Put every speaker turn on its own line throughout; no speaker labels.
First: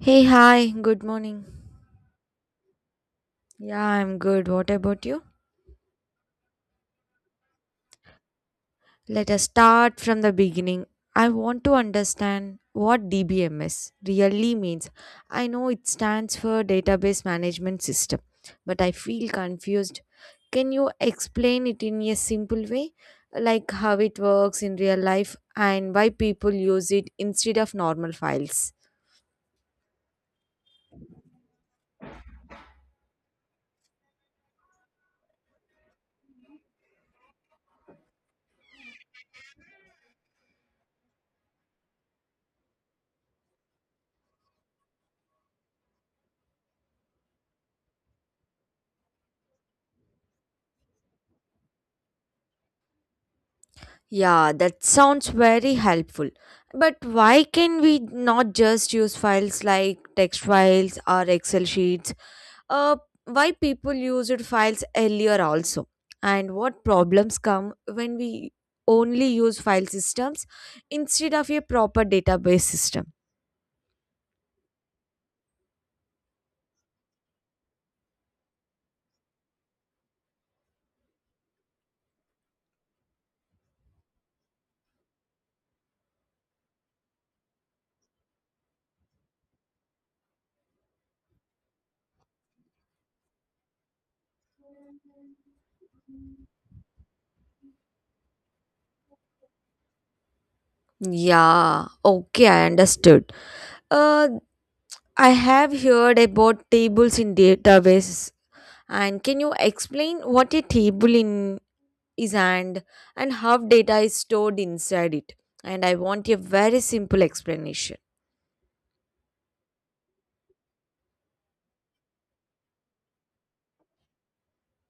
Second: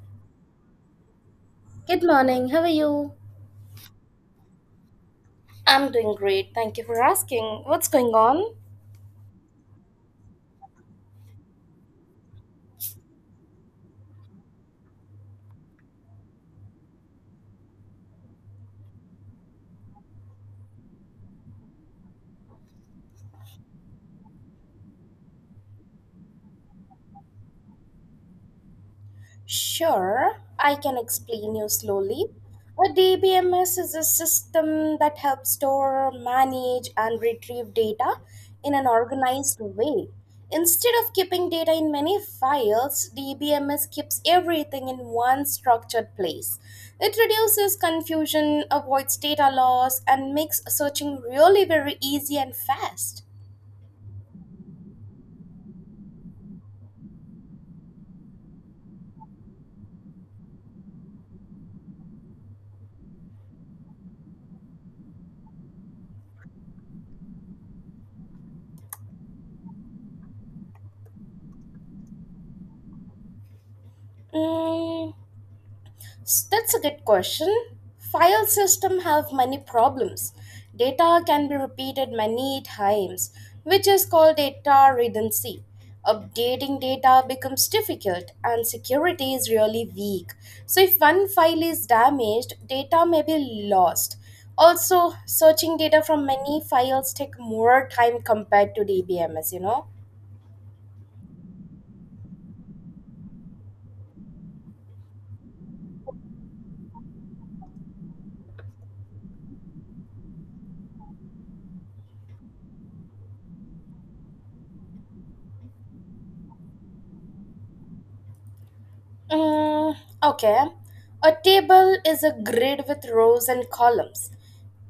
Hey, hi, good morning.
Good morning, how are you?
Yeah, I'm good. What about you?
I'm doing great, thank you for asking. What's going on?
Let us start from the beginning. I want to understand what DBMS really means. I know it stands for Database Management System, but I feel confused. Can you explain it in a simple way, like how it works in real life and why people use it instead of normal files?
Sure, I can explain you slowly. A DBMS is a system that helps store, manage, and retrieve data in an organized way. Instead of keeping data in many files, DBMS keeps everything in one structured place. It reduces confusion, avoids data loss, and makes searching really very easy and fast.
Yeah, that sounds very helpful. But why can we not just use files like text files or Excel sheets? Uh, why people used files earlier also? And what problems come when we only use file systems instead of a proper database system?
Mm, That's a good question. File system have many problems. Data can be repeated many times, which is called data redundancy. Updating data becomes difficult and security is really weak. So if one file is damaged, data may be lost. Also, searching data from many files take more time compared to DBMS.
Yeah, okay, I understood. Uh, I have heard about tables in databases. And can you explain what a table in is and how data is stored inside it, and I want a very simple explanation.
Mm, okay. A table is a grid with rows and columns.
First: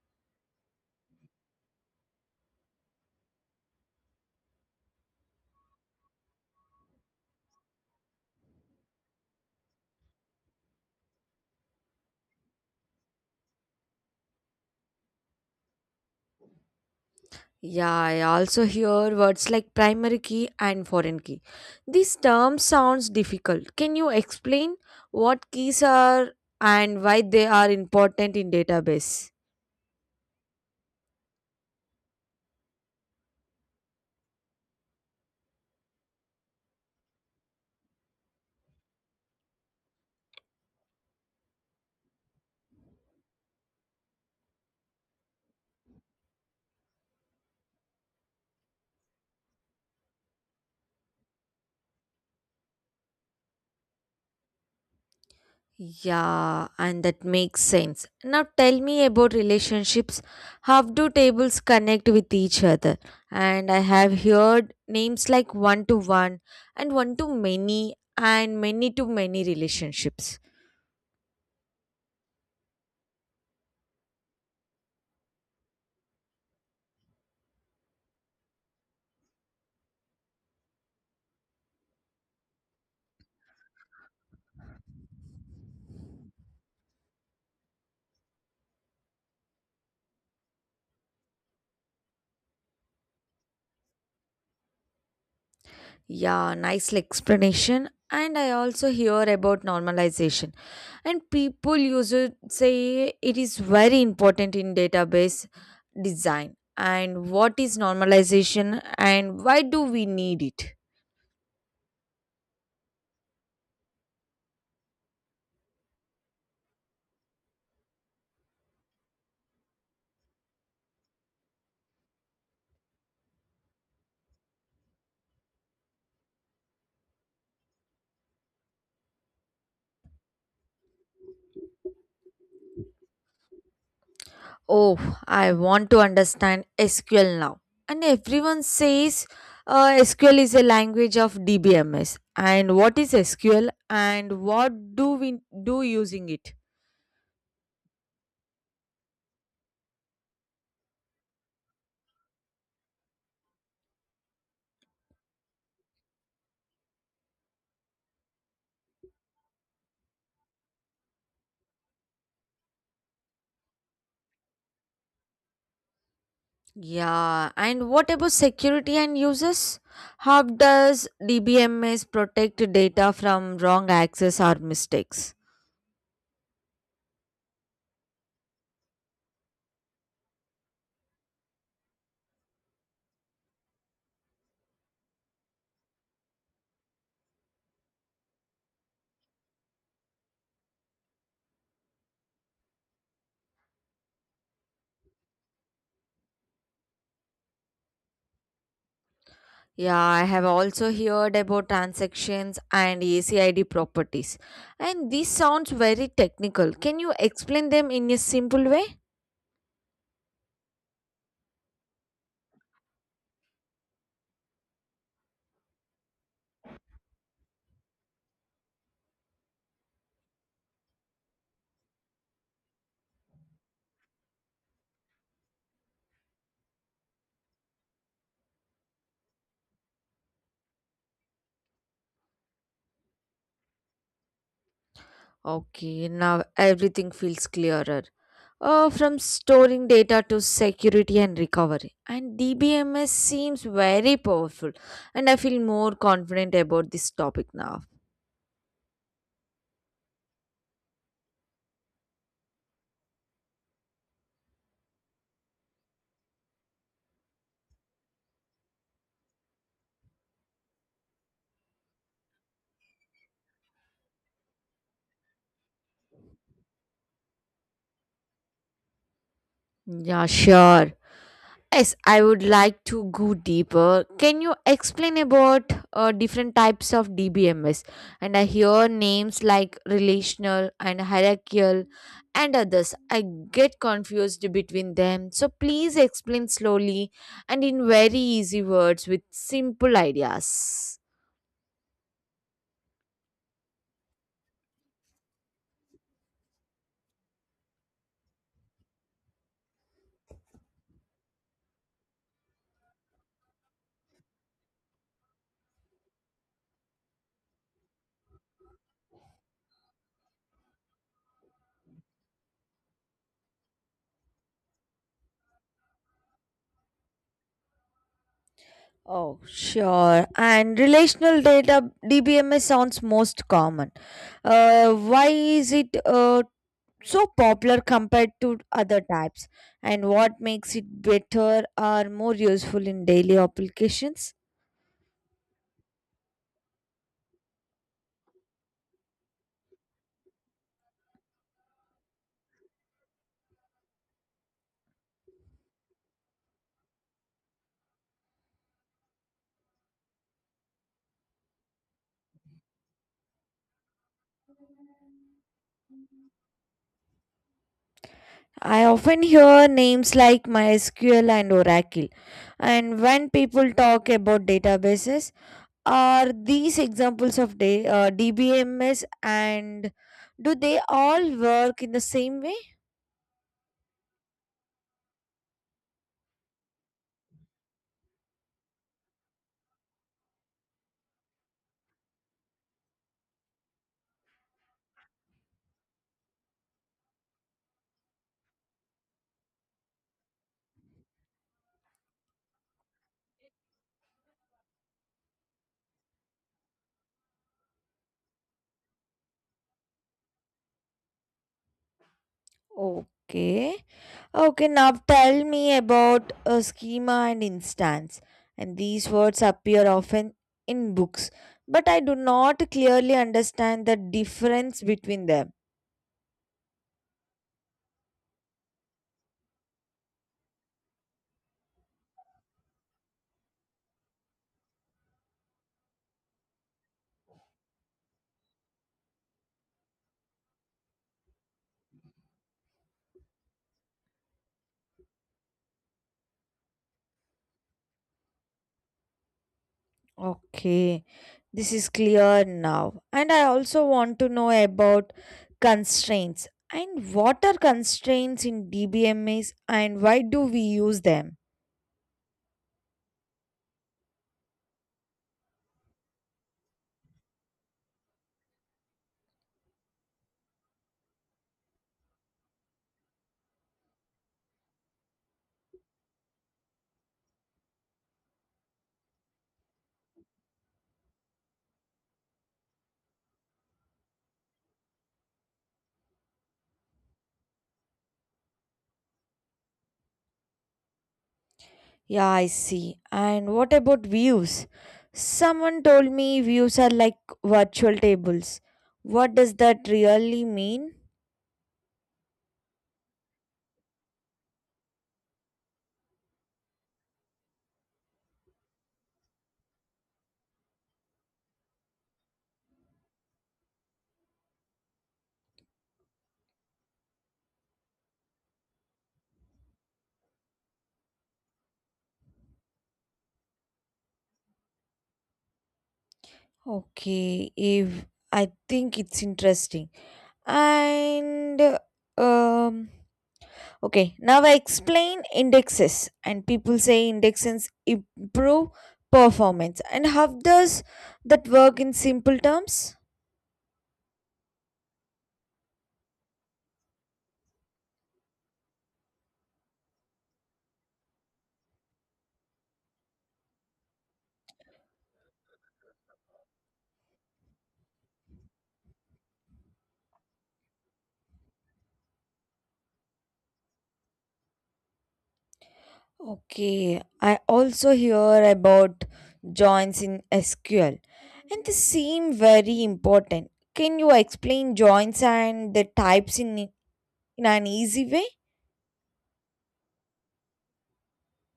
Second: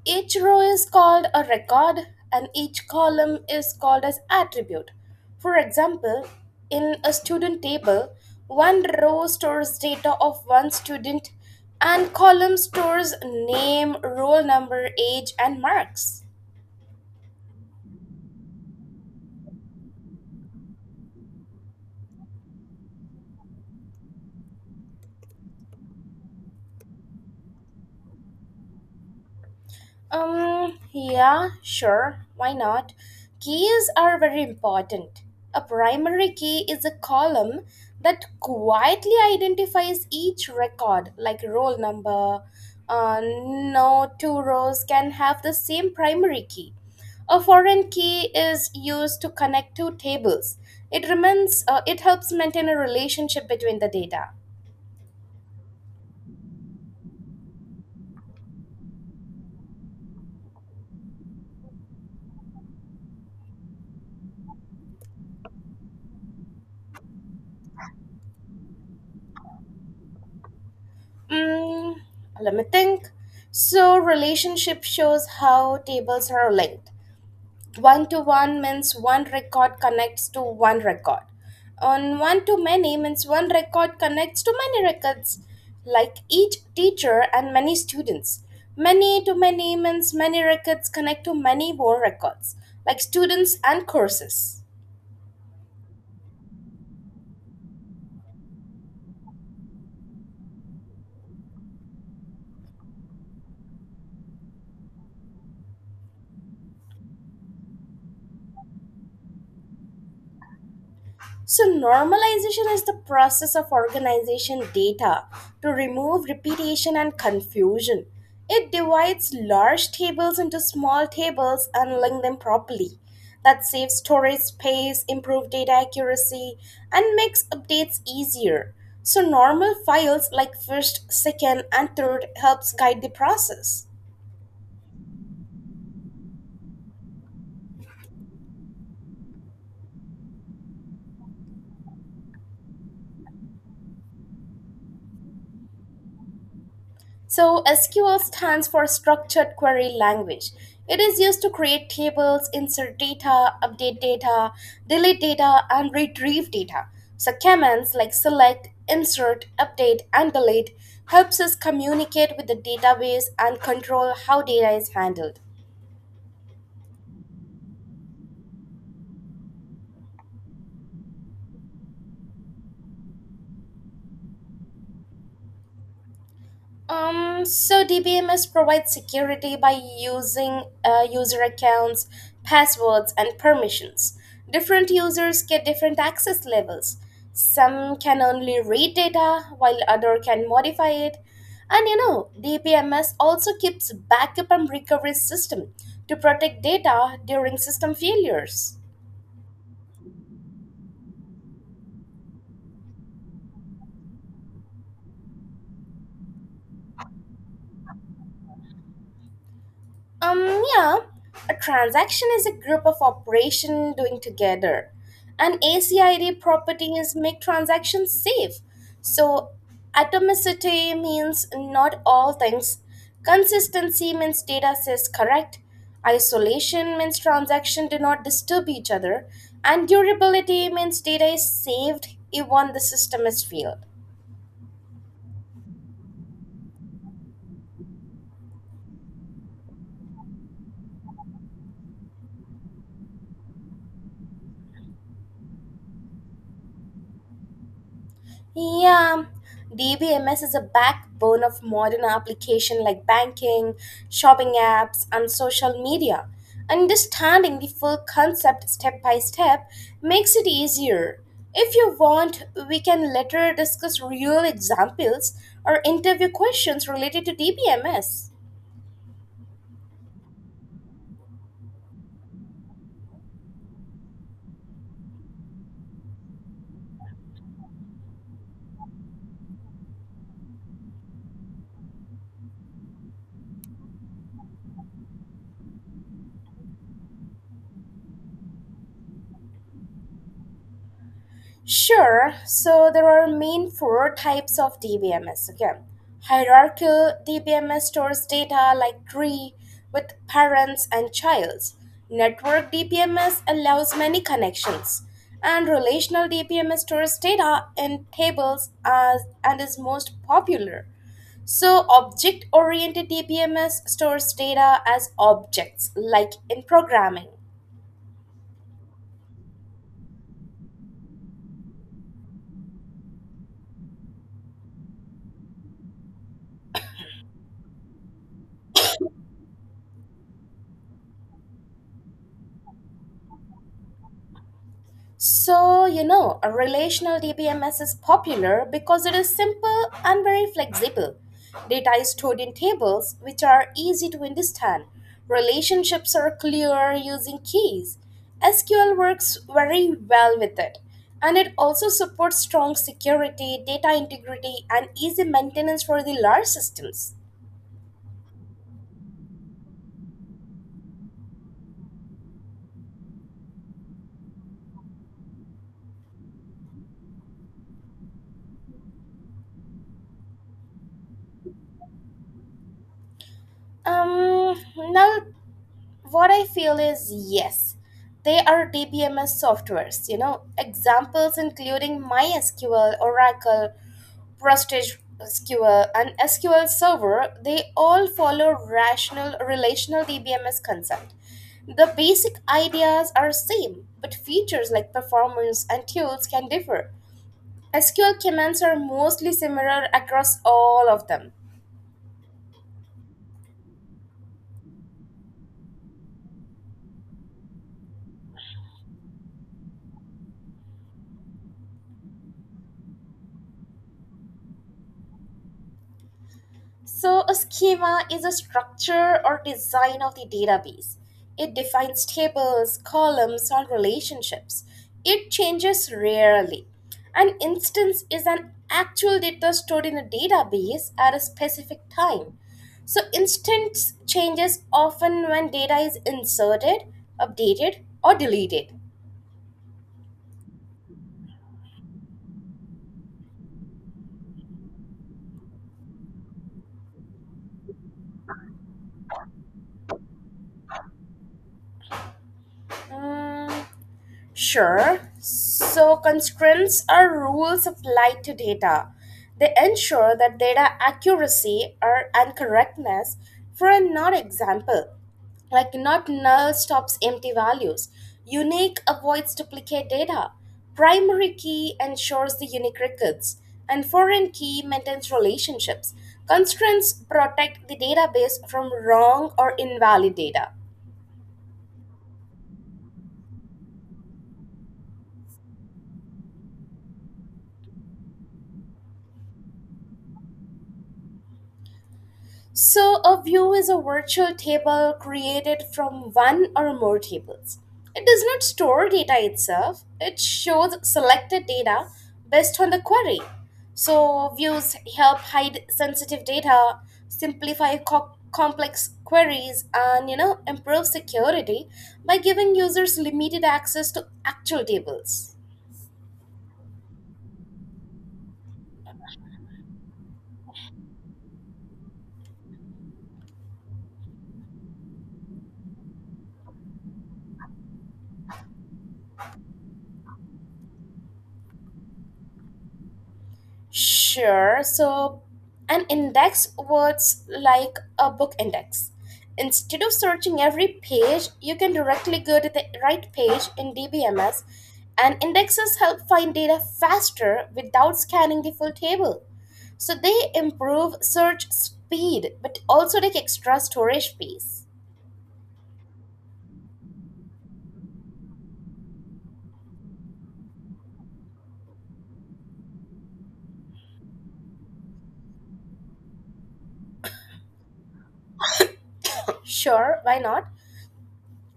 Each row is called a record and each column is called as attribute. For example, in a student table, one row stores data of one student and column stores name, roll number, age and marks.
Yeah, I also hear words like primary key and foreign key. This term sounds difficult. Can you explain what keys are and why they are important in database?
Yeah, sure. Why not? Keys are very important. A primary key is a column that quietly identifies each record, like roll number. No two rows can have the same primary key. A foreign key is used to connect two tables. It helps maintain a relationship between the data.
Yeah, and that makes sense. Now tell me about relationships. How do tables connect with each other? And I have heard names like one to one and one to many and many to many relationships.
Mm, let me think. So, relationship shows how tables are linked. One to one means one record connects to one record. On one to many means one record connects to many records, like each teacher and many students. Many to many means many records connect to many more records, like students and courses.
Yeah, nice explanation. And I also hear about normalization. And people usually say it is very important in database design. And what is normalization and why do we need it?
So, normalization is the process of organization data to remove repetition and confusion. It divides large tables into small tables and links them properly. That saves storage space, improves data accuracy, and makes updates easier. So, normal files like first, second, and third helps guide the process.
Oh, I want to understand SQL now. And everyone says SQL is a language of DBMS. And what is SQL and what do we do using it?
So, SQL stands for Structured Query Language. It is used to create tables, insert data, update data, delete data, and retrieve data. So, commands like select, insert, update, and delete helps us communicate with the database and control how data is handled.
Yeah, and what about security and users? How does DBMS protect data from wrong access or mistakes?
So DBMS provides security by using user accounts, passwords, and permissions. Different users get different access levels. Some can only read data, while other can modify it. DBMS also keeps backup and recovery system to protect data during system failures.
Yeah, I have also heard about transactions and ACID properties. And this sounds very technical. Can you explain them in a simple way?
Um, yeah, a transaction is a group of operation doing together. And ACID properties make transactions safe. So atomicity means not all things. Consistency means data says correct. Isolation means transaction do not disturb each other. And durability means data is saved even the system is failed.
Okay, now everything feels clearer. From storing data to security and recovery. And DBMS seems very powerful. And I feel more confident about this topic now.
Yeah, DBMS is a backbone of modern application like banking, shopping apps, and social media. Understanding the full concept step by step makes it easier. If you want, we can later discuss real examples or interview questions related to DBMS.
Yeah, sure. Yes, I would like to go deeper. Can you explain about different types of DBMS? And I hear names like relational and hierarchical and others. I get confused between them. So please explain slowly and in very easy words with simple ideas.
Sure. So there are main four types of DBMS. Okay, hierarchical DBMS stores data like tree with parents and childs. Network DBMS allows many connections, and relational DBMS stores data in tables as and is most popular. So object-oriented DBMS stores data as objects, like in programming.
Oh, sure. And relational data DBMS sounds most common. Why is it so popular compared to other types, and what makes it better or more useful in daily applications?
A relational DBMS is popular because it is simple and very flexible. Data is stored in tables, which are easy to understand. Relationships are clear using keys. SQL works very well with it. And it also supports strong security, data integrity, and easy maintenance for the large systems.
I often hear names like MySQL and Oracle. And when people talk about databases, are these examples of DBMS, and do they all work in the same way?
Um, now what I feel is yes, they are dbms softwares, examples including mysql, oracle, prestige sql and sql server. They all follow rational relational dbms concept. The basic ideas are same, but features like performance and tools can differ. Sql commands are mostly similar across all of them.
Okay. Okay, now tell me about a schema and instance. And these words appear often in books, but I do not clearly understand the difference between them.
So, a schema is a structure or design of the database. It defines tables, columns, or relationships. It changes rarely. An instance is an actual data stored in a database at a specific time. So, instance changes often when data is inserted, updated, or deleted.
Okay, this is clear now. And I also want to know about constraints. And what are constraints in DBMS and why do we use them?
Mm, Sure. So, constraints are rules applied to data. They ensure that data accuracy or and correctness for a not example, like not null stops empty values. Unique avoids duplicate data. Primary key ensures the unique records, and foreign key maintains relationships. Constraints protect the database from wrong or invalid data.
Yeah, I see. And what about views? Someone told me views are like virtual tables. What does that really mean?
So, a view is a virtual table created from one or more tables. It does not store data itself, it shows selected data based on the query. So, views help hide sensitive data, simplify complex queries, and improve security by giving users limited access to actual tables.
Okay, if I think it's interesting. And um okay, now I explain indexes and people say indexes improve performance. And how does that work in simple terms?
Sure. So, an index works like a book index. Instead of searching every page, you can directly go to the right page in DBMS, and indexes help find data faster without scanning the full table. So, they improve search speed but also take extra storage space.
Okay, I also hear about joins in SQL, and they seem very important. Can you explain joins and the types in an easy way?
Sure, why not?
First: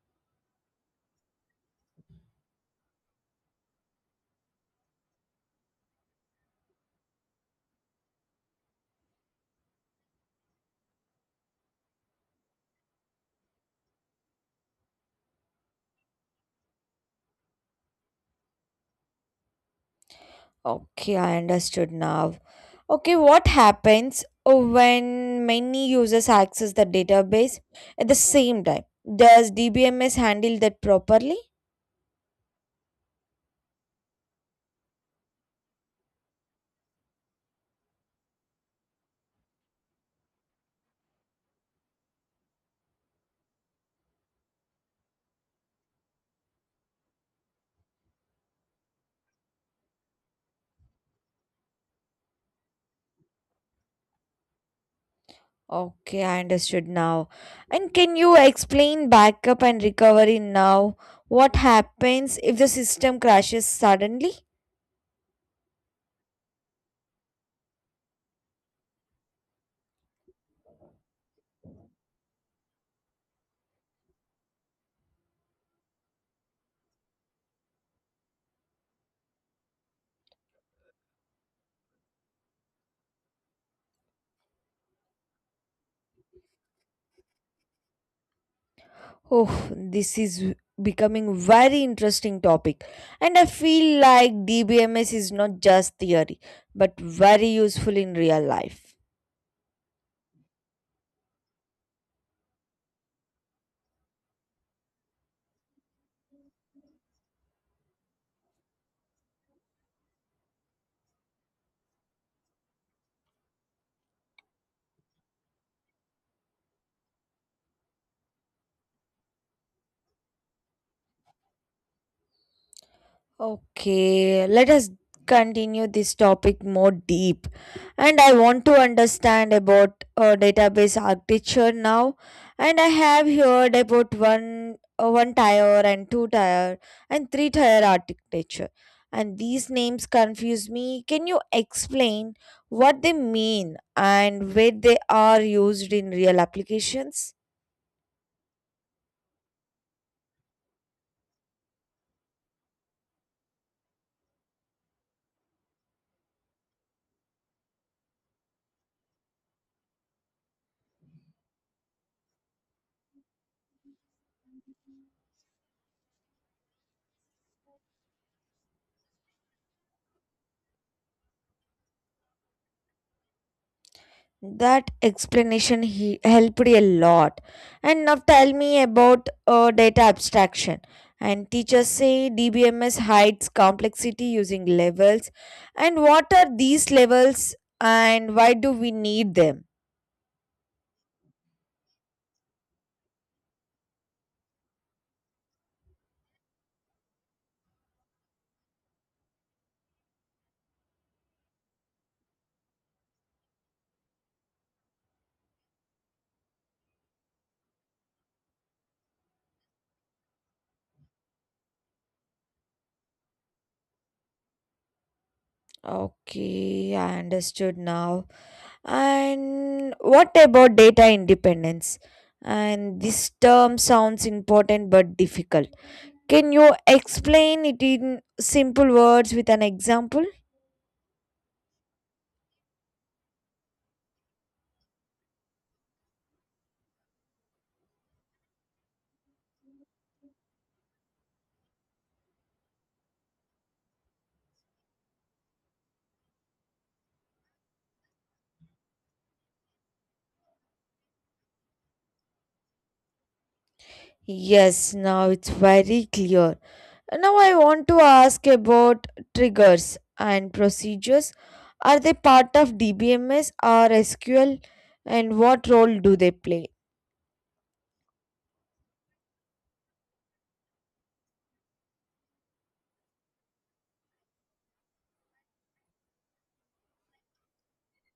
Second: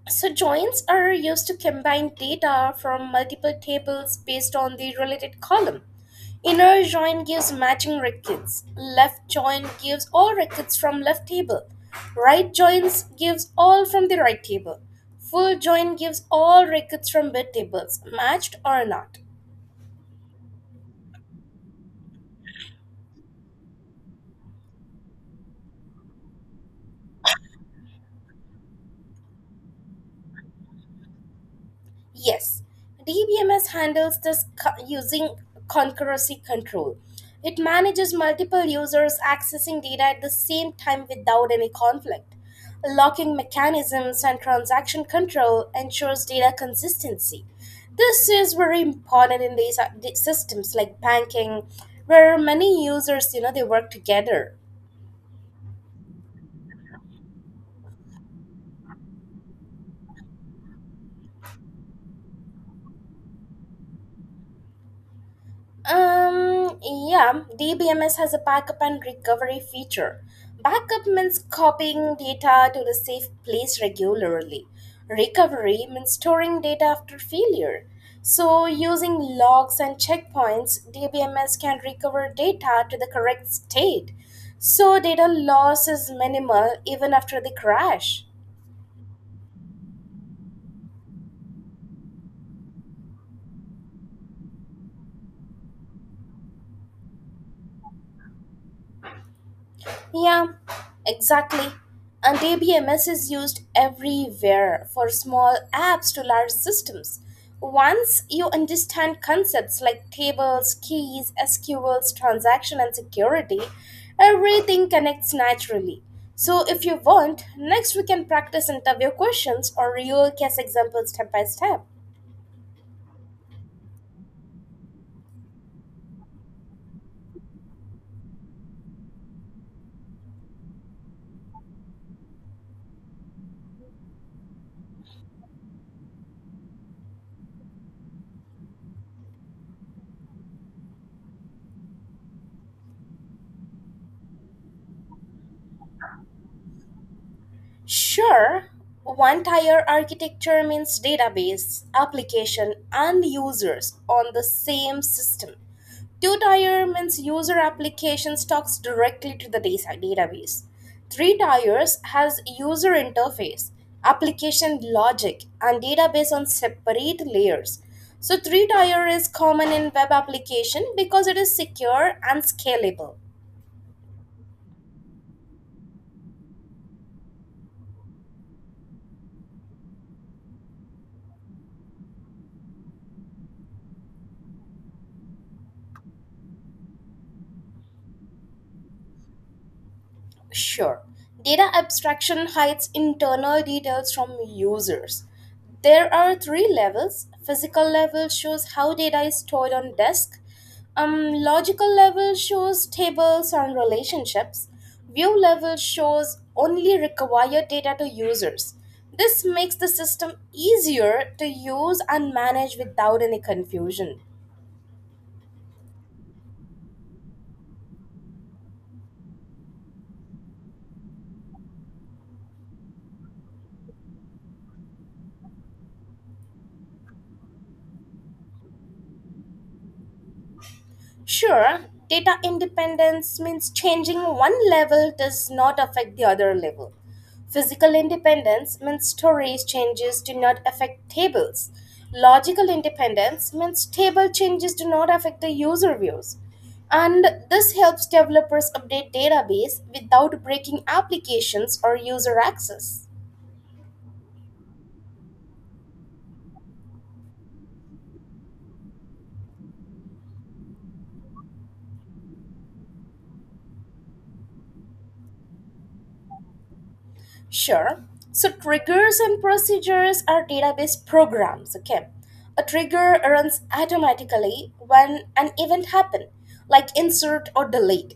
So, joins are used to combine data from multiple tables based on the related column. Inner join gives matching records. Left join gives all records from left table. Right joins gives all from the right table. Full join gives all records from bid tables, matched or not.
Okay, I understood now. Okay, what happens when many users access the database at the same time? Does DBMS handle that properly?
Yes, DBMS handles this using concurrency control. It manages multiple users accessing data at the same time without any conflict. Locking mechanisms and transaction control ensures data consistency. This is very important in these systems like banking, where many users, they work together.
Okay, I understood now. And can you explain backup and recovery now? What happens if the system crashes suddenly?
Um, yeah, DBMS has a backup and recovery feature. Backup means copying data to the safe place regularly. Recovery means storing data after failure. So, using logs and checkpoints, DBMS can recover data to the correct state. So, data loss is minimal even after the crash.
Oh, this is becoming very interesting topic, and I feel like DBMS is not just theory but very useful in real life.
Yeah, exactly. And ABMS is used everywhere for small apps to large systems. Once you understand concepts like tables, keys, SQLs, transaction, and security, everything connects naturally. So, if you want, next we can practice interview questions or real case examples step by step.
Okay, let us continue this topic more deep. And I want to understand about database architecture now. And I have heard about one tier and two tier and three tier architecture. And these names confuse me. Can you explain what they mean and where they are used in real applications?
Sure, one tier architecture means database, application, and users on the same system. Two tier means user applications talks directly to the database. Three tiers has user interface, application logic, and database on separate layers. So three tier is common in web application because it is secure and scalable.
That explanation he helped a lot. And now tell me about data abstraction. And teachers say DBMS hides complexity using levels. And what are these levels and why do we need them?
Sure. Data abstraction hides internal details from users. There are three levels. Physical level shows how data is stored on disk. Logical level shows tables and relationships. View level shows only required data to users. This makes the system easier to use and manage without any confusion.
Okay, I understood now. And what about data independence? And this term sounds important but difficult. Can you explain it in simple words with an example?
Sure, data independence means changing one level does not affect the other level. Physical independence means storage changes do not affect tables. Logical independence means table changes do not affect the user views. And this helps developers update database without breaking applications or user access.
Yes, now it's very clear. Now, I want to ask about triggers and procedures. Are they part of DBMS or SQL, and what role do they play?
Sure. So triggers and procedures are database programs, okay? A trigger runs automatically when an event happens, like insert or delete.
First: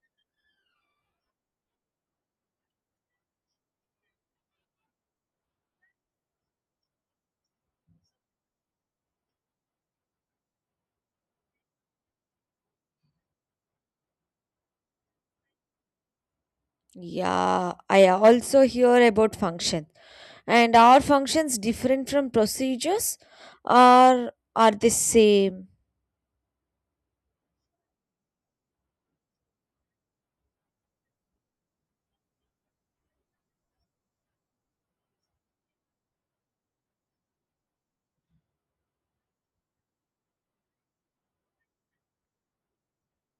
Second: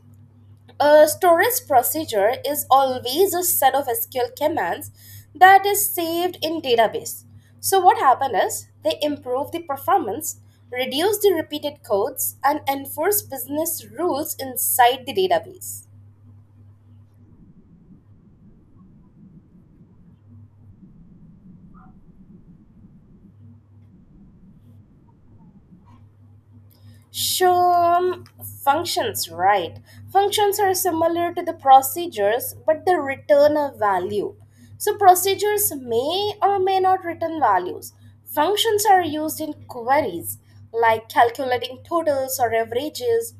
A storage procedure is always a set of SQL commands that is saved in database. So what happened is they improve the performance, reduce the repeated codes, and enforce business rules inside the database.
Yeah, I also hear about function. And are functions different from procedures or are they same?
Sure, functions, right? Functions are similar to the procedures, but they return a value. So, procedures may or may not return values. Functions are used in queries, like calculating totals or averages.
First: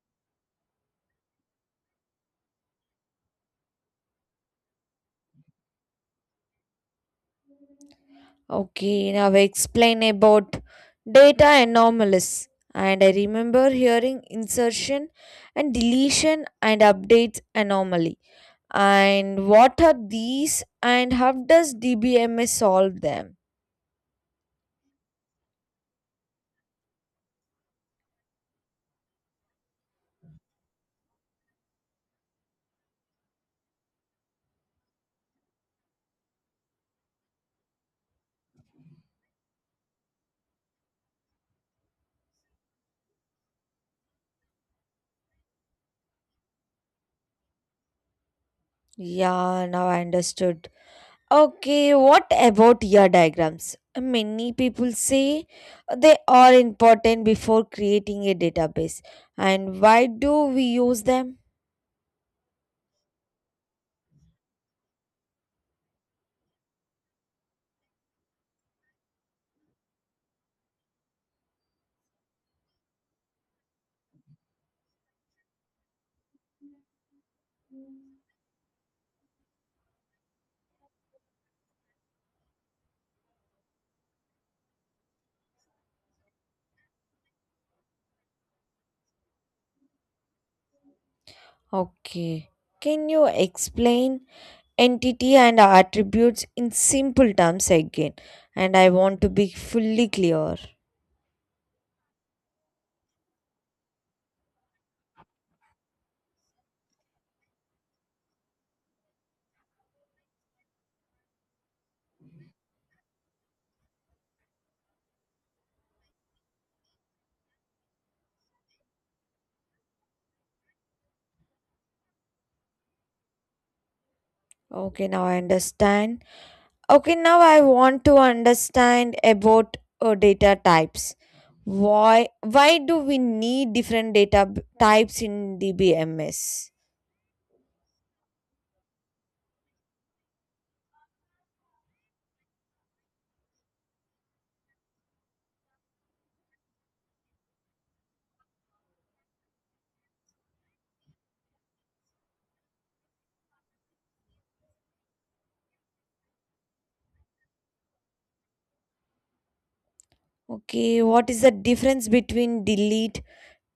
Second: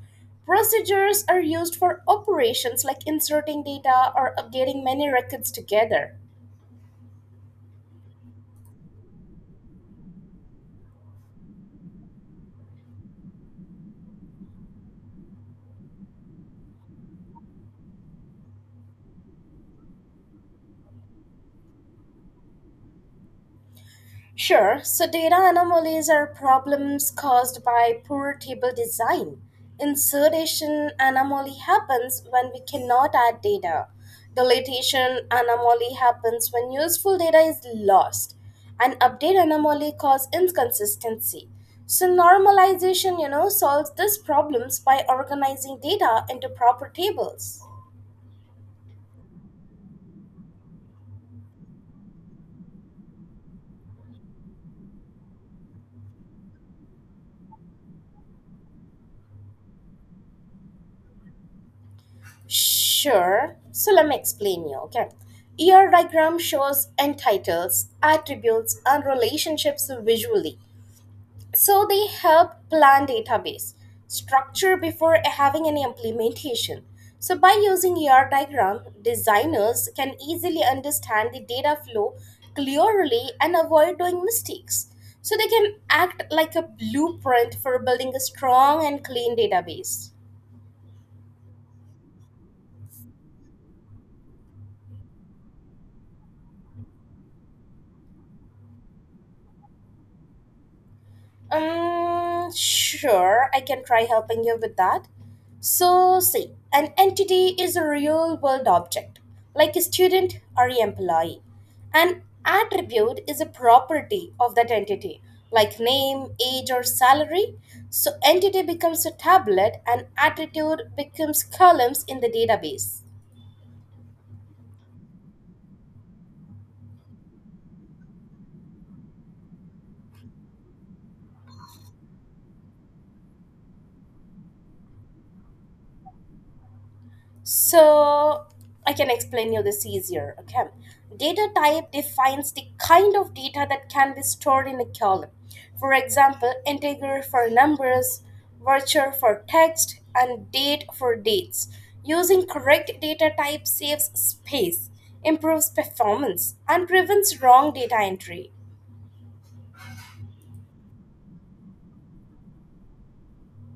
Procedures are used for operations, like inserting data or updating many records together.
Okay, now explain about data anomalies. And I remember hearing insertion and deletion and updates anomaly. And what are these and how does DBMS solve them?
Sure, so data anomalies are problems caused by poor table design. Insertion anomaly happens when we cannot add data. Deletion anomaly happens when useful data is lost. And update anomaly cause inconsistency. So normalization, solves these problems by organizing data into proper tables.
Yeah, now I understood. Okay, what about your diagrams? Many people say they are important before creating a database. And why do we use them?
Sure. So let me explain you, okay? ER diagram shows end titles, attributes, and relationships visually. So they help plan database structure before having any implementation. So by using ER diagram, designers can easily understand the data flow clearly and avoid doing mistakes. So they can act like a blueprint for building a strong and clean database.
Okay. Can you explain entity and attributes in simple terms again, and I want to be fully clear.
Sure, I can try helping you with that. So, see, an entity is a real world object, like a student or an employee. An attribute is a property of that entity, like name, age, or salary. So, entity becomes a tablet and attribute becomes columns in the database.
Okay, now I understand. Okay, now I want to understand about data types. Why do we need different types in DBMS?
So I can explain you this easier. Okay. Data type defines the kind of data that can be stored in a column. For example, integer for numbers, virtual for text, and date for dates. Using correct data type saves space, improves performance, and prevents wrong data entry.
Okay, what is the difference between delete,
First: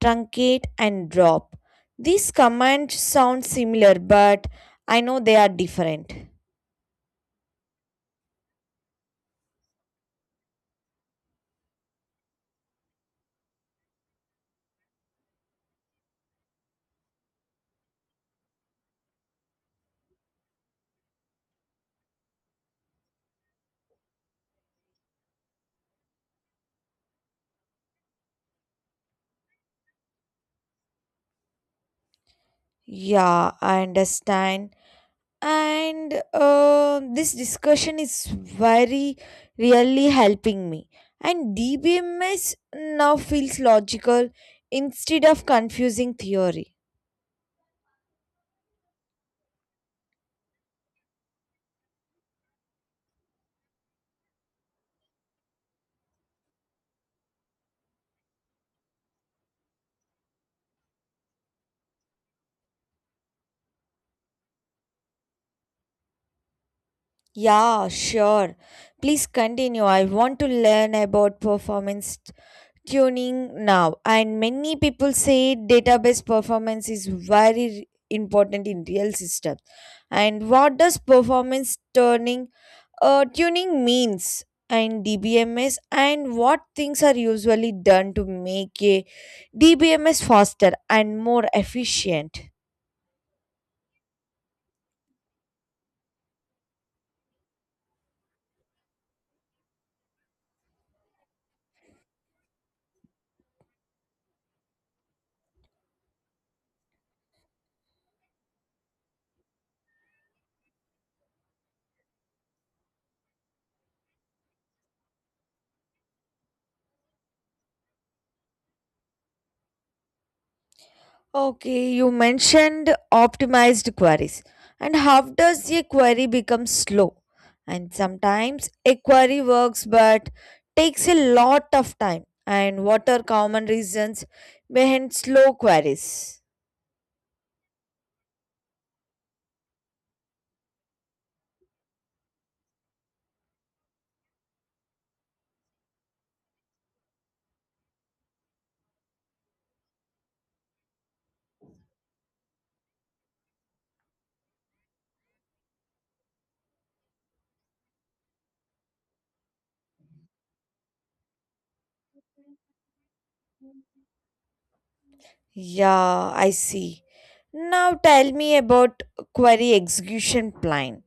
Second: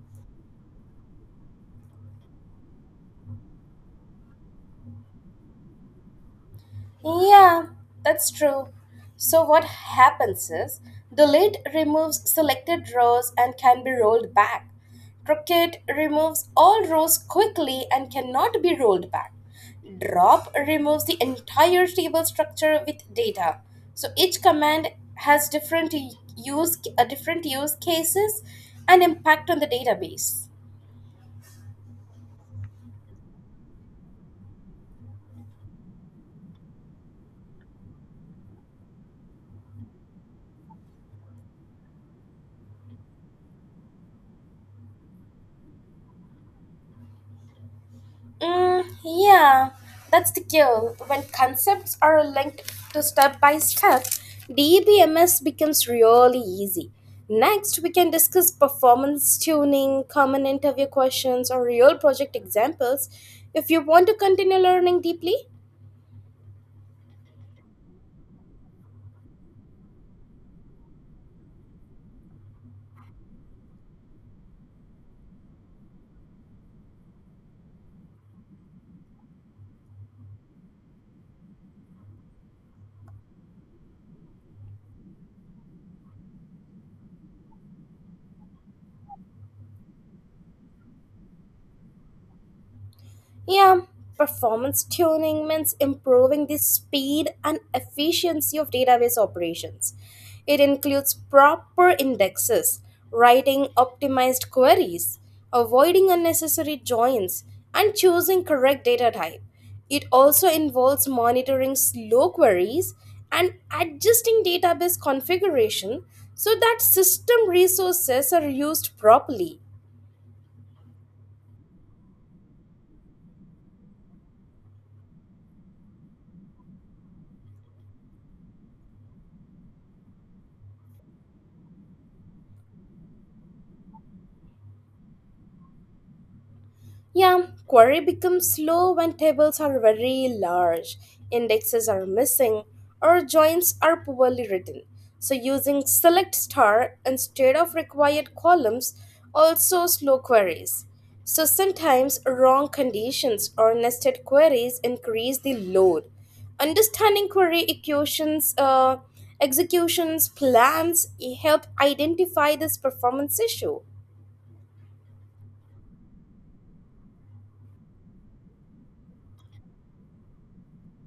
truncate, and drop. These commands sound similar, but I know they are different.
Yeah, that's true. So, what happens is the lid removes selected rows and can be rolled back. Croquet removes all rows quickly and cannot be rolled back. Drop removes the entire table structure with data. So, each command has different different use cases and impact on the database.
Yeah, I understand. And this discussion is very really helping me. And DBMS now feels logical instead of confusing theory.
Mm, yeah, that's the kill. When concepts are linked to step by step, DBMS becomes really easy. Next, we can discuss performance tuning, common interview questions, or real project examples if you want to continue learning deeply.
Yeah, sure. Please continue. I want to learn about performance tuning now, and many people say database performance is very important in real systems, and what does performance turning tuning means and DBMS, and what things are usually done to make a DBMS faster and more efficient?
Yeah, performance tuning means improving the speed and efficiency of database operations. It includes proper indexes, writing optimized queries, avoiding unnecessary joins, and choosing correct data type. It also involves monitoring slow queries and adjusting database configuration so that system resources are used properly.
Okay, you mentioned optimized queries. And how does a query become slow? And sometimes a query works but takes a lot of time. And what are common reasons behind slow queries?
Yeah, query becomes slow when tables are very large, indexes are missing, or joins are poorly written. So using select star instead of required columns also slow queries. So sometimes wrong conditions or nested queries increase the load. Understanding executions, plans help identify this performance issue.
Yeah, I see. Now tell me about query execution plan,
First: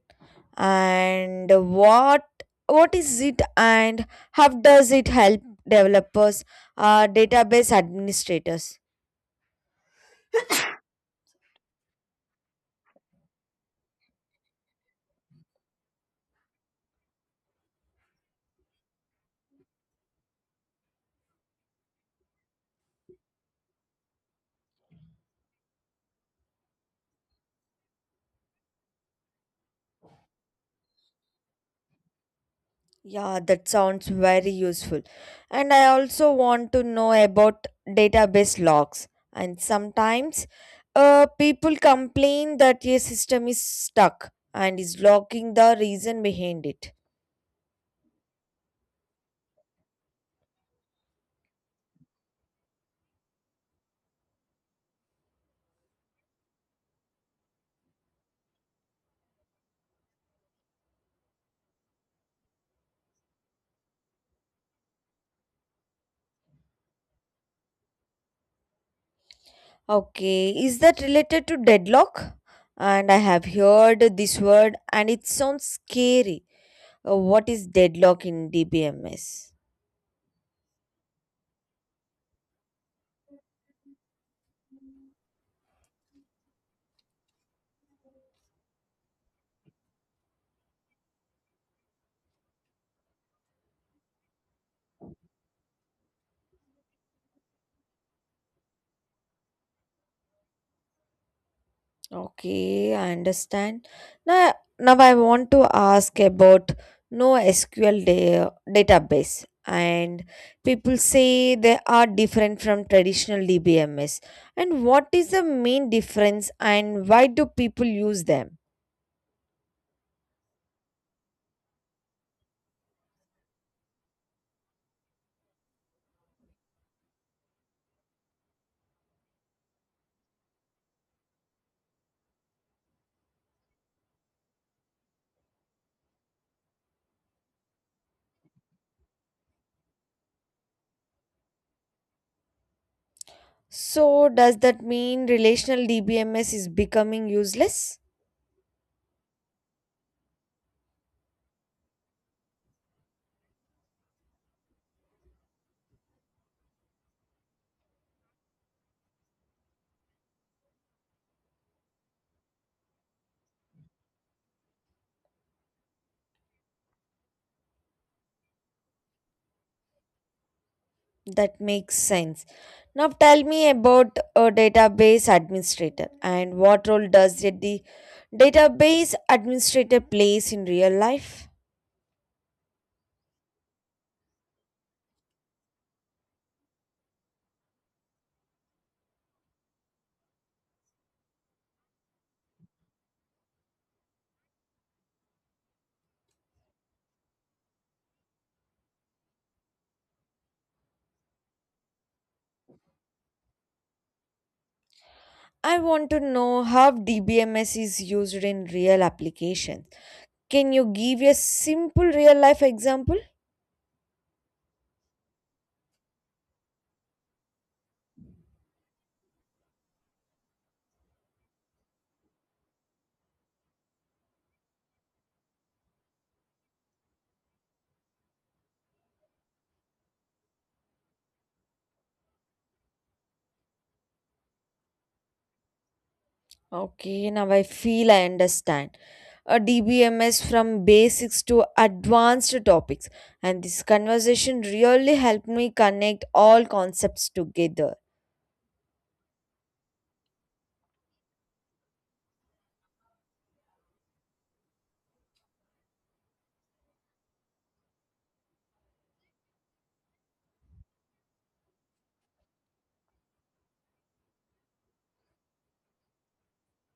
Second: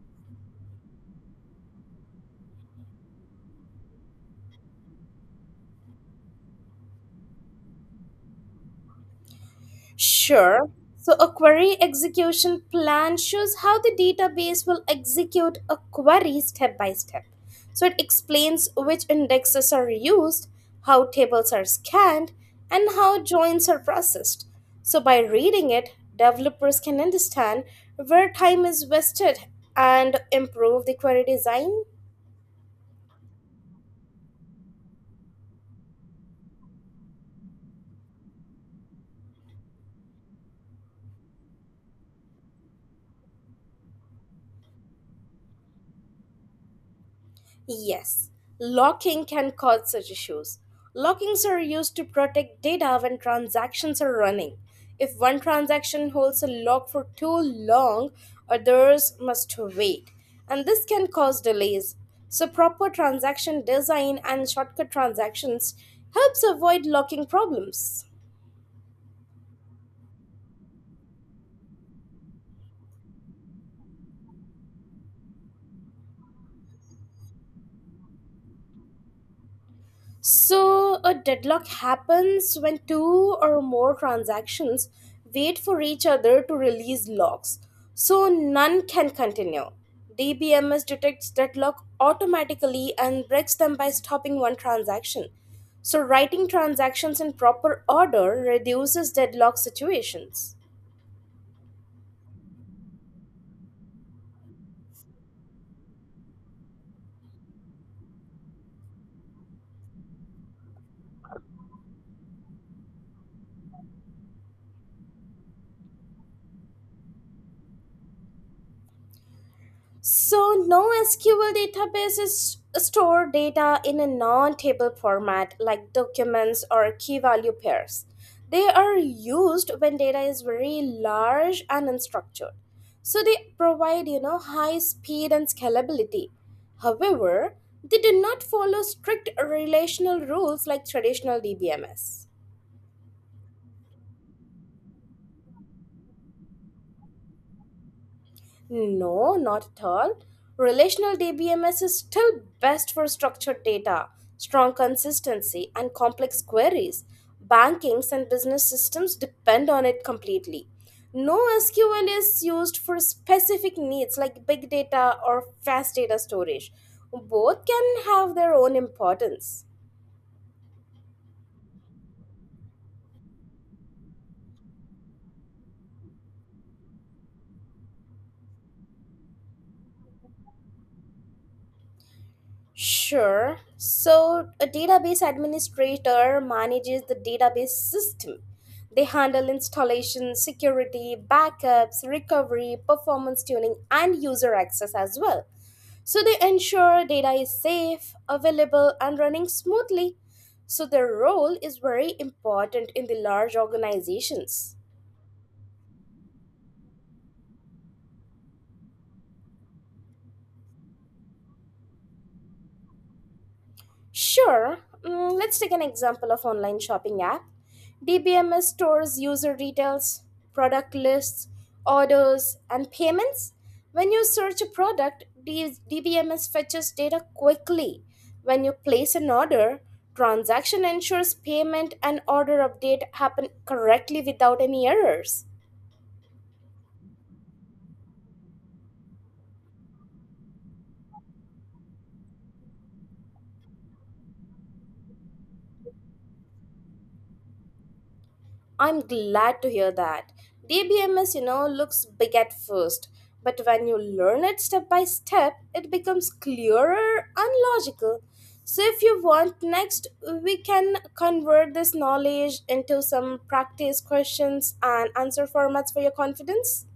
and what is it and how does it help developers, database administrators?
Sure. So a query execution plan shows how the database will execute a query step by step. So it explains which indexes are used, how tables are scanned, and how joins are processed. So by reading it, developers can understand where time is wasted and improve the query design.
Yeah, that sounds very useful. And I also want to know about database logs. And sometimes people complain that a system is stuck and is locking the reason behind it.
Yes, locking can cause such issues. Lockings are used to protect data when transactions are running. If one transaction holds a lock for too long, others must wait, and this can cause delays. So, proper transaction design and shortcut transactions helps avoid locking problems.
Okay, is that related to deadlock? And I have heard this word and it sounds scary. What is deadlock in DBMS?
So, a deadlock happens when two or more transactions wait for each other to release locks, so none can continue. DBMS detects deadlock automatically and breaks them by stopping one transaction. So, writing transactions in proper order reduces deadlock situations.
Okay, I understand. Now I want to ask about NoSQL database. And people say they are different from traditional DBMS. And what is the main difference and why do people use them?
So, NoSQL databases store data in a non table format like documents or key value pairs. They are used when data is very large and unstructured. So, they provide you know high speed and scalability. However, they do not follow strict relational rules like traditional DBMS.
So, does that mean relational DBMS is becoming useless?
No, not at all. Relational DBMS is still best for structured data, strong consistency, and complex queries. Bankings and business systems depend on it completely. No SQL is used for specific needs like big data or fast data storage. Both can have their own importance.
That makes sense. Now, tell me about a database administrator, and what role does the database administrator plays in real life?
Sure. So, a database administrator manages the database system. They handle installation, security, backups, recovery, performance tuning, and user access as well. So, they ensure data is safe, available, and running smoothly. So, their role is very important in the large organizations.
I want to know how DBMS is used in real applications. Can you give a simple real life example?
Sure, mm, let's take an example of online shopping app. DBMS stores user details, product lists, orders, and payments. When you search a product, DBMS fetches data quickly. When you place an order, transaction ensures payment and order update happen correctly without any errors.
Okay, now I feel I understand a DBMS from basics to advanced topics, and this conversation really helped me connect all concepts together.
I'm glad to hear that. DBMS, you know, looks big at first, but when you learn it step by step, it becomes clearer and logical. So, if you want next, we can convert this knowledge into some practice questions and answer formats for your confidence.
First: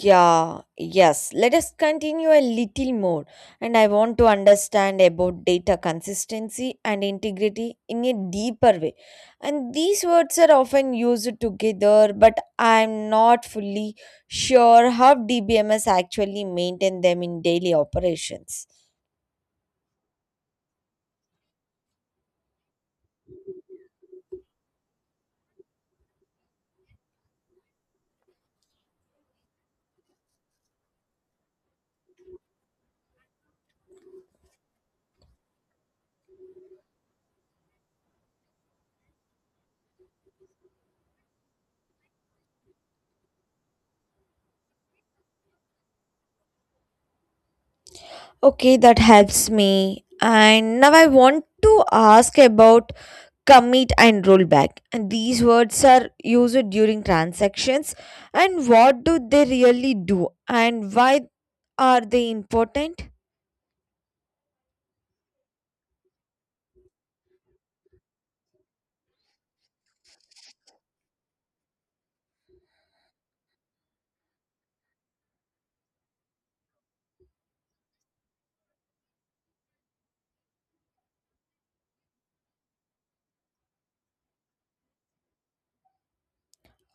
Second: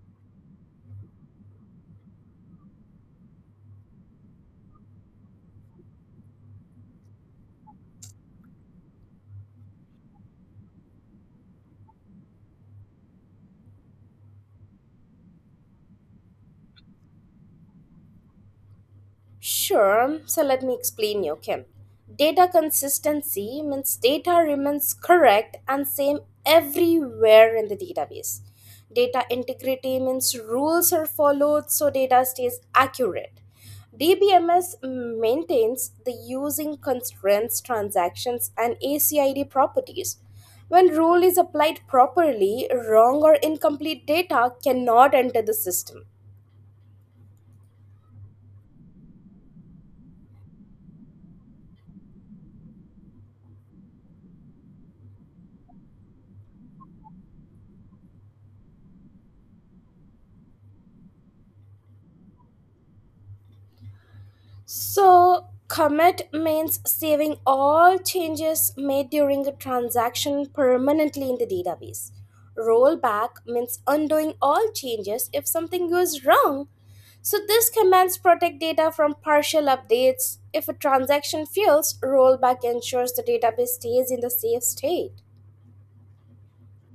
Yeah, yes. Let us continue a little more. And I want to understand about data consistency and integrity in a deeper way. And these words are often used together, but I'm not fully sure how DBMS actually maintain them in daily operations.
Sure, so let me explain you, Kim. Data consistency means data remains correct and same everywhere in the database. Data integrity means rules are followed so data stays accurate. DBMS maintains the using constraints, transactions, and ACID properties. When rule is applied properly, wrong or incomplete data cannot enter the system.
Okay, that helps me. And now I want to ask about commit and rollback. And these words are used during transactions. And what do they really do? And why are they important?
So, commit means saving all changes made during a transaction permanently in the database. Rollback means undoing all changes if something goes wrong. So, these commands protect data from partial updates. If a transaction fails, rollback ensures the database stays in the safe state.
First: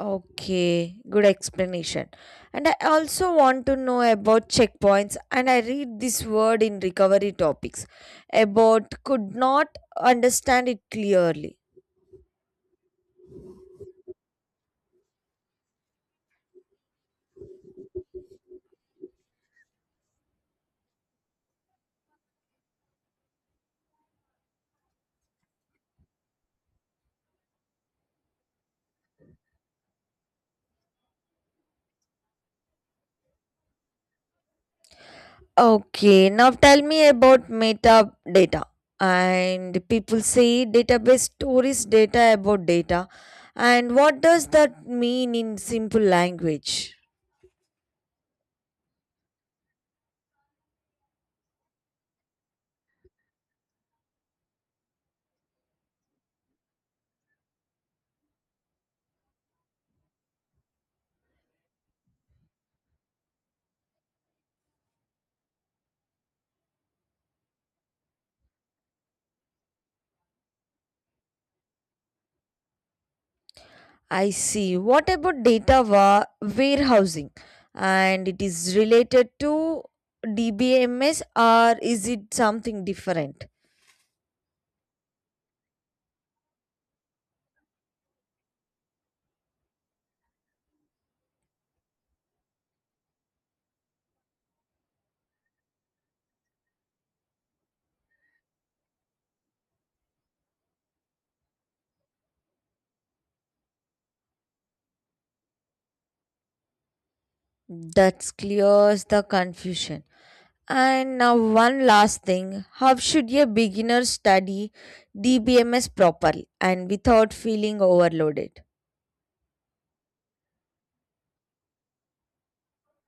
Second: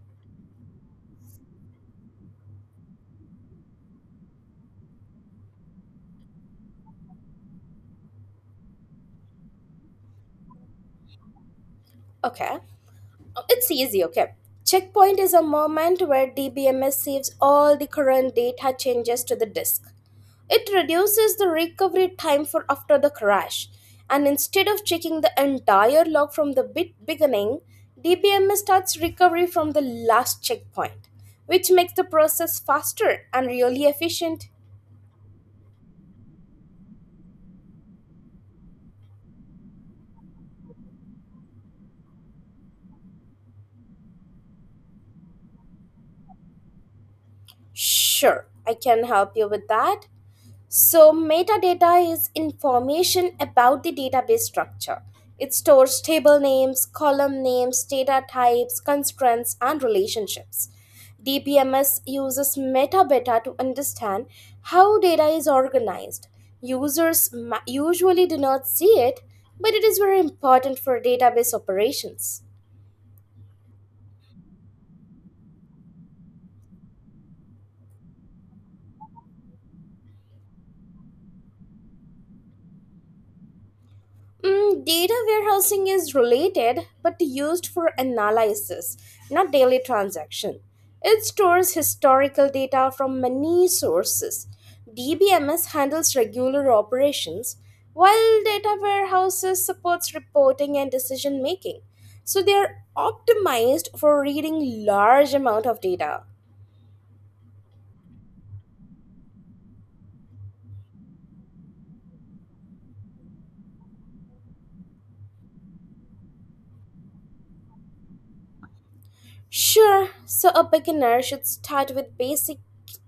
Okay, good explanation. And I also want to know about checkpoints. And I read this word in recovery topics about could not understand it clearly.
Okay. It's easy, okay. Checkpoint is a moment where DBMS saves all the current data changes to the disk. It reduces the recovery time for after the crash. And instead of checking the entire log from the bit beginning, DBMS starts recovery from the last checkpoint, which makes the process faster and really efficient.
Okay, now tell me about metadata. And people say database stores data about data. And what does that mean in simple language?
Sure, I can help you with that. So, metadata is information about the database structure. It stores table names, column names, data types, constraints, and relationships. DBMS uses metadata to understand how data is organized. Users usually do not see it, but it is very important for database operations.
I see. What about warehousing? And it is related to DBMS or is it something different?
Mm, data warehousing is related but used for analysis, not daily transaction. It stores historical data from many sources. DBMS handles regular operations, while data warehouses supports reporting and decision making. So they are optimized for reading large amount of data.
That clears the confusion. And now, one last thing: how should a beginner study DBMS properly and without feeling overloaded?
Sure, so a beginner should start with basic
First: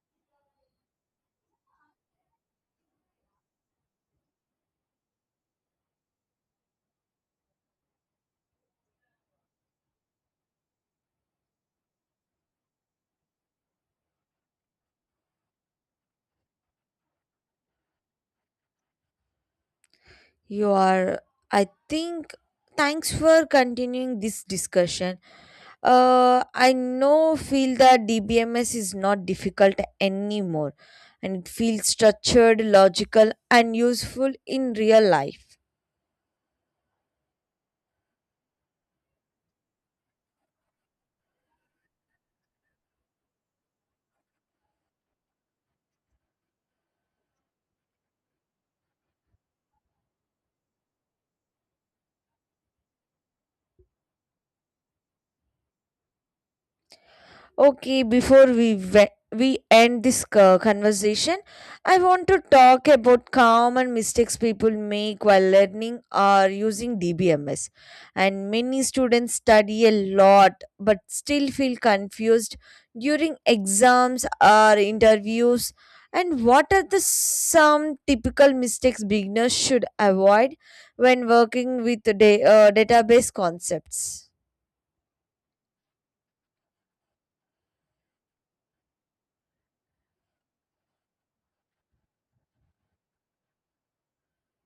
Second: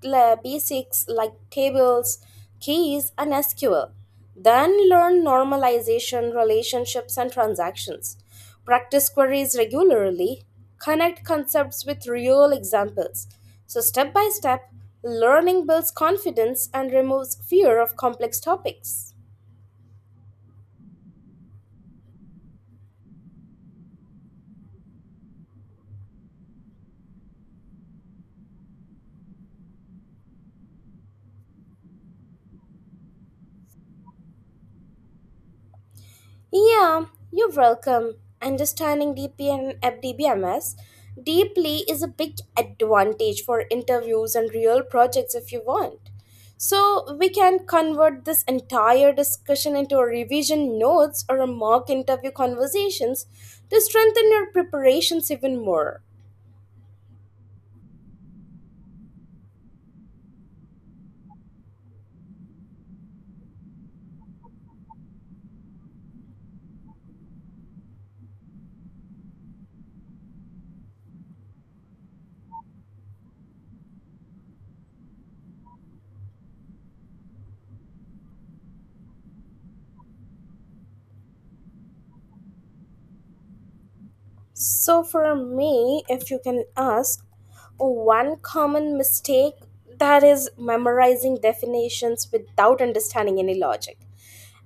la- basics like tables, keys, and SQL. Then learn normalization, relationships, and transactions. Practice queries regularly. Connect concepts with real examples. So, step by step, learning builds confidence and removes fear of complex topics.
You are, I think, thanks for continuing this discussion. I know, feel that DBMS is not difficult anymore, and it feels structured, logical, and useful in real life.
Yeah, you're welcome. Understanding DPM at DBMS deeply is a big advantage for interviews and real projects if you want. So we can convert this entire discussion into a revision notes or a mock interview conversations to strengthen your preparations even more.
Okay, before we end this conversation, I want to talk about common mistakes people make while learning or using DBMS. And many students study a lot but still feel confused during exams or interviews. And what are the some typical mistakes beginners should avoid when working with the database concepts?
So, for me, if you can ask, one common mistake that is memorizing definitions without understanding any logic.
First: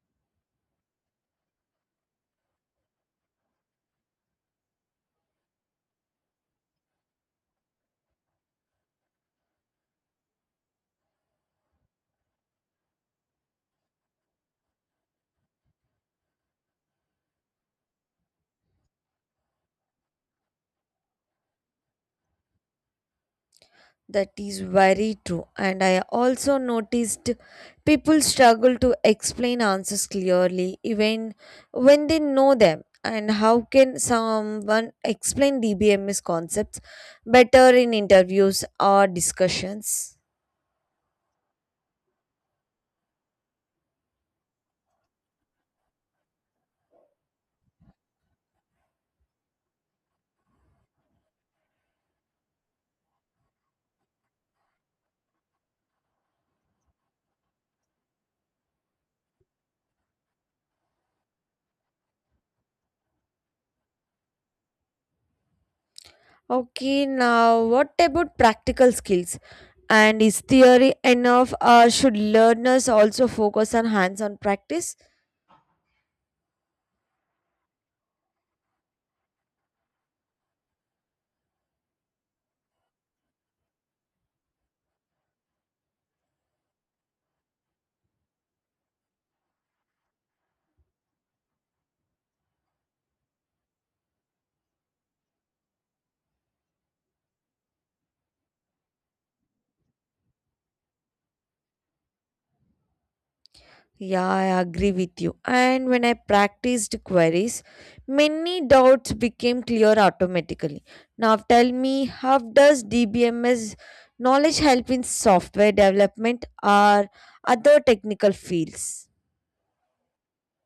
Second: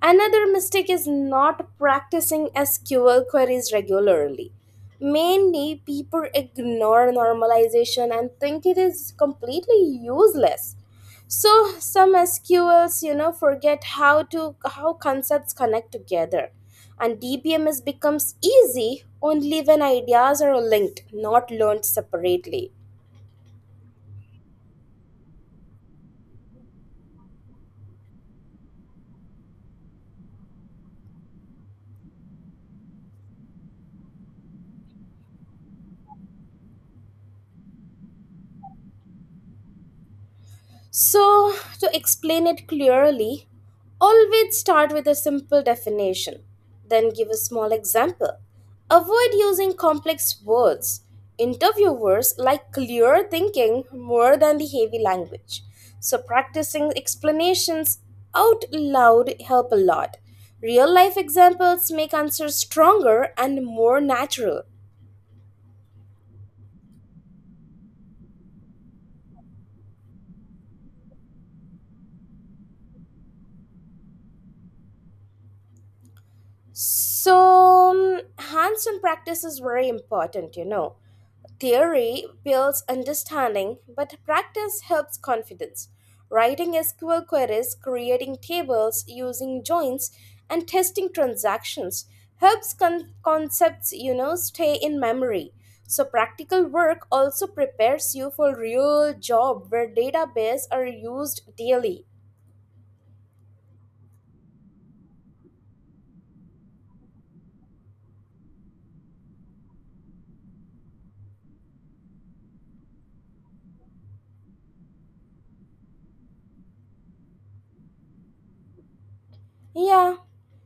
Another mistake is not practicing SQL queries regularly. Mainly, people ignore normalization and think it is completely useless so some sqls you know forget how to how concepts connect together and dbms becomes easy only when ideas are linked not learned separately.
That is very true. And I also noticed people struggle to explain answers clearly, even when they know them. And how can someone explain DBMS concepts better in interviews or discussions?
So, to explain it clearly, always start with a simple definition, then give a small example. Avoid using complex words. Interviewers like clear thinking more than the heavy language. So, practicing explanations out loud help a lot. Real life examples make answers stronger and more natural.
Okay, now what about practical skills? And is theory enough, or should learners also focus on hands on practice?
So, mm, hands on practice is very important, you know. Theory builds understanding, but practice helps confidence. Writing SQL queries, creating tables, using joins, and testing transactions helps concepts, you know, stay in memory. So, practical work also prepares you for real job where database are used daily.
Yeah, I agree with you. And when I practiced queries, many doubts became clear automatically. Now tell me, how does DBMS knowledge help in software development or other technical fields?
Yeah,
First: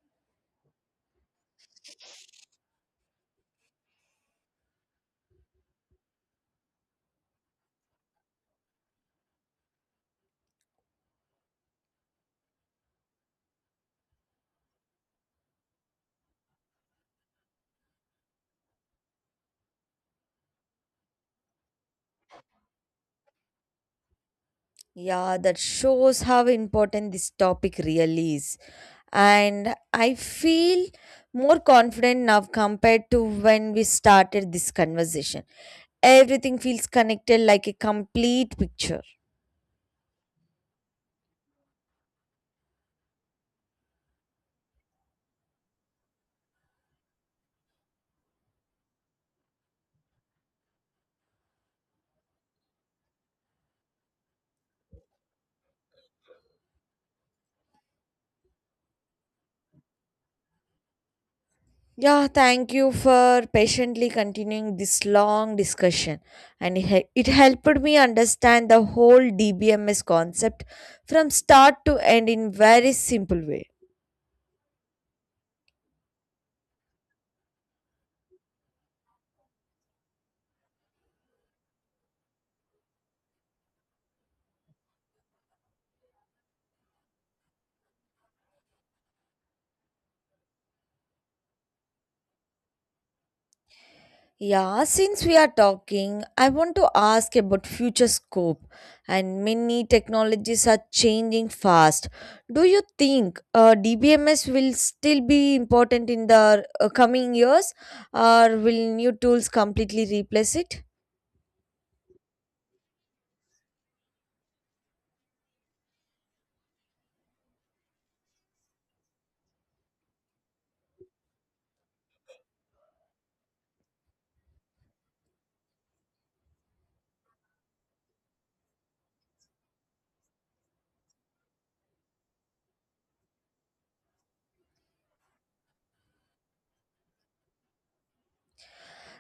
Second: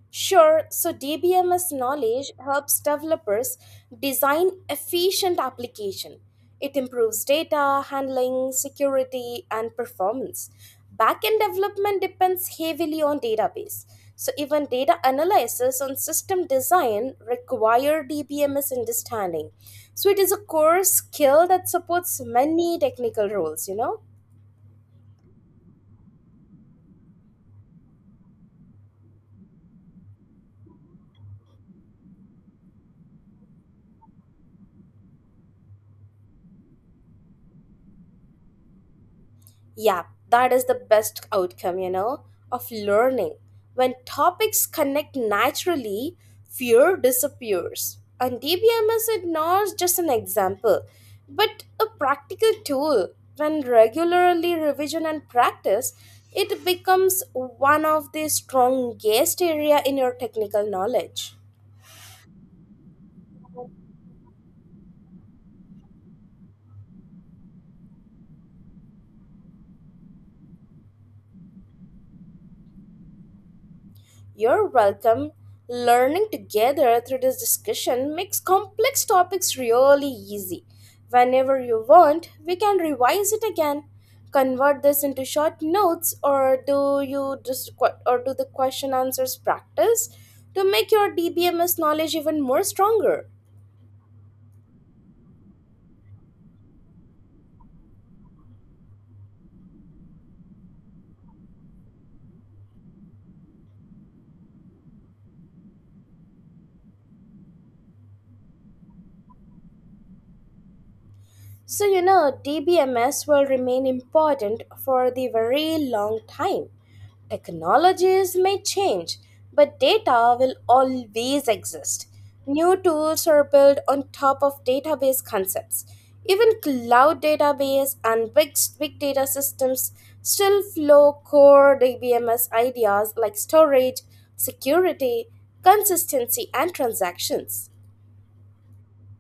sure. So, DBMS knowledge helps developers design efficient application. It improves data handling, security, and performance. Backend development depends heavily on database. So, even data analysis on system design require DBMS understanding. So, it is a core skill that supports many technical roles, you know?
Yeah, that shows how important this topic really is. And I feel more confident now compared to when we started this conversation. Everything feels connected like a complete picture.
Yeah, that is the best outcome, you know, of learning. When topics connect naturally, fear disappears. And DBMS is not just an example, but a practical tool. When regularly revision and practice, it becomes one of the strongest area in your technical knowledge.
Yeah, thank you for patiently continuing this long discussion. And it helped me understand the whole DBMS concept from start to end in very simple way.
You're welcome. Learning together through this discussion makes complex topics really easy. Whenever you want, we can revise it again. Convert this into short notes or do you just que- or do the question answers practice to make your DBMS knowledge even more stronger.
Yeah, since we are talking, I want to ask about future scope, and many technologies are changing fast. Do you think DBMS will still be important in the coming years, or will new tools completely replace it?
So, you know, DBMS will remain important for the very long time. Technologies may change, but data will always exist. New tools are built on top of database concepts. Even cloud database and big data systems still flow core DBMS ideas like storage, security, consistency, and transactions.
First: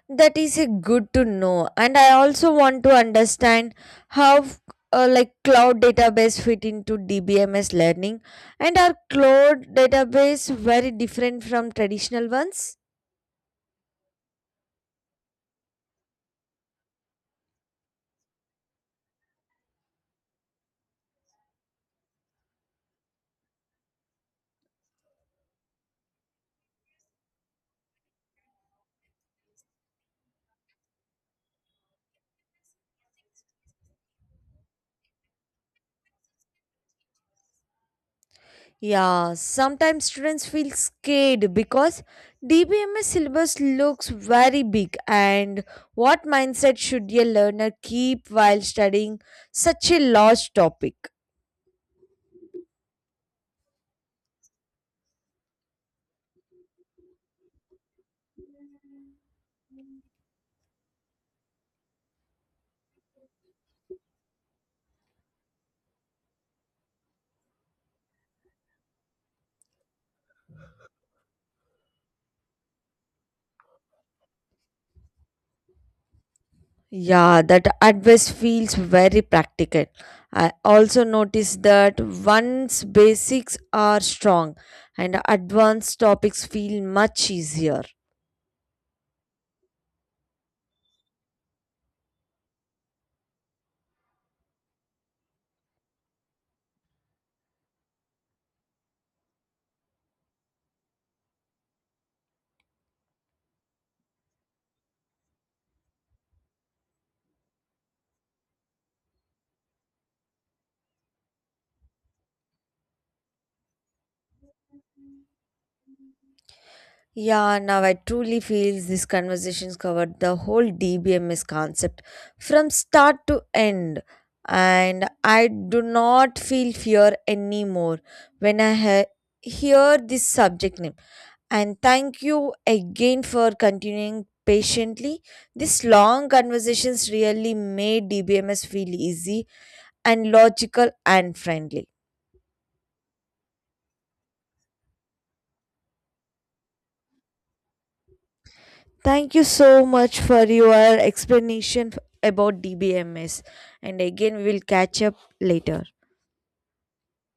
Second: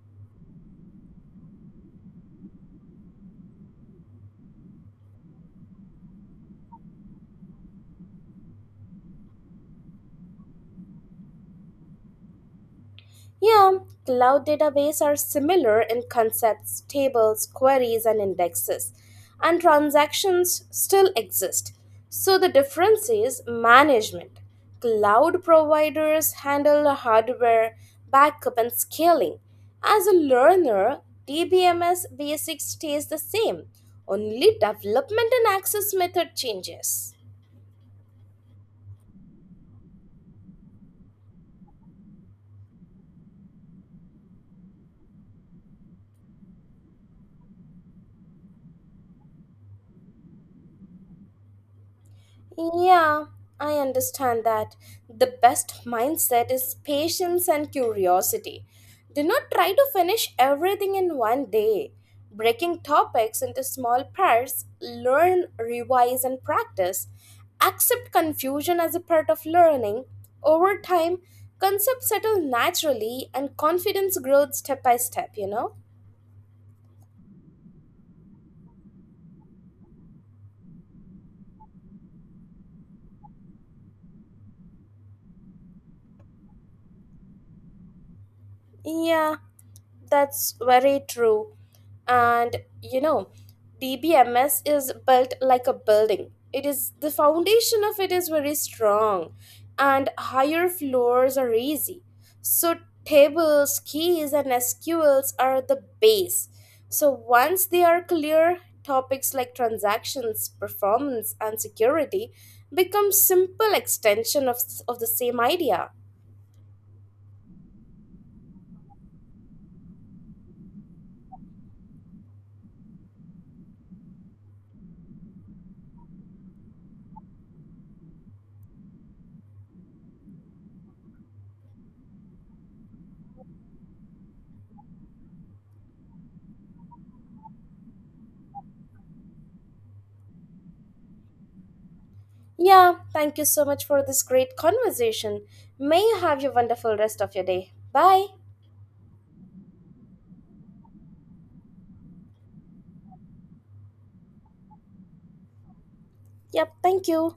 That is a good to know. And I also want to understand how like cloud database fit into DBMS learning, and are cloud database very different from traditional ones?
Yeah, cloud databases are similar in concepts, tables, queries, and indexes, and transactions still exist. So the difference is management. Cloud providers handle the hardware, backup, and scaling. As a learner, DBMS basics stays the same, only development and access method changes.
Yeah, sometimes students feel scared because DBMS syllabus looks very big, and what mindset should a learner keep while studying such a large topic?
Yeah, I understand that. The best mindset is patience and curiosity. Do not try to finish everything in one day. Breaking topics into small parts, learn, revise, and practice. Accept confusion as a part of learning. Over time, concepts settle naturally and confidence grows step by step, you know?
Yeah, that advice feels very practical. I also noticed that once basics are strong and advanced topics feel much easier.
Yeah, that's very true. And you know, DBMS is built like a building. It is the foundation of it is very strong, and higher floors are easy. So tables, keys, and SQLs are the base. So once they are clear, topics like transactions, performance, and security become simple extension of the same idea.
Yeah, now I truly feel this conversations covered the whole DBMS concept from start to end. And I do not feel fear anymore when hear this subject name. And thank you again for continuing patiently. These long conversations really made DBMS feel easy and logical and friendly.
Yeah, thank you so much for this great conversation. May you have your wonderful rest of your day. Bye.
Thank you so much for your explanation about DBMS. And again, we will catch up later.
Yep, thank you.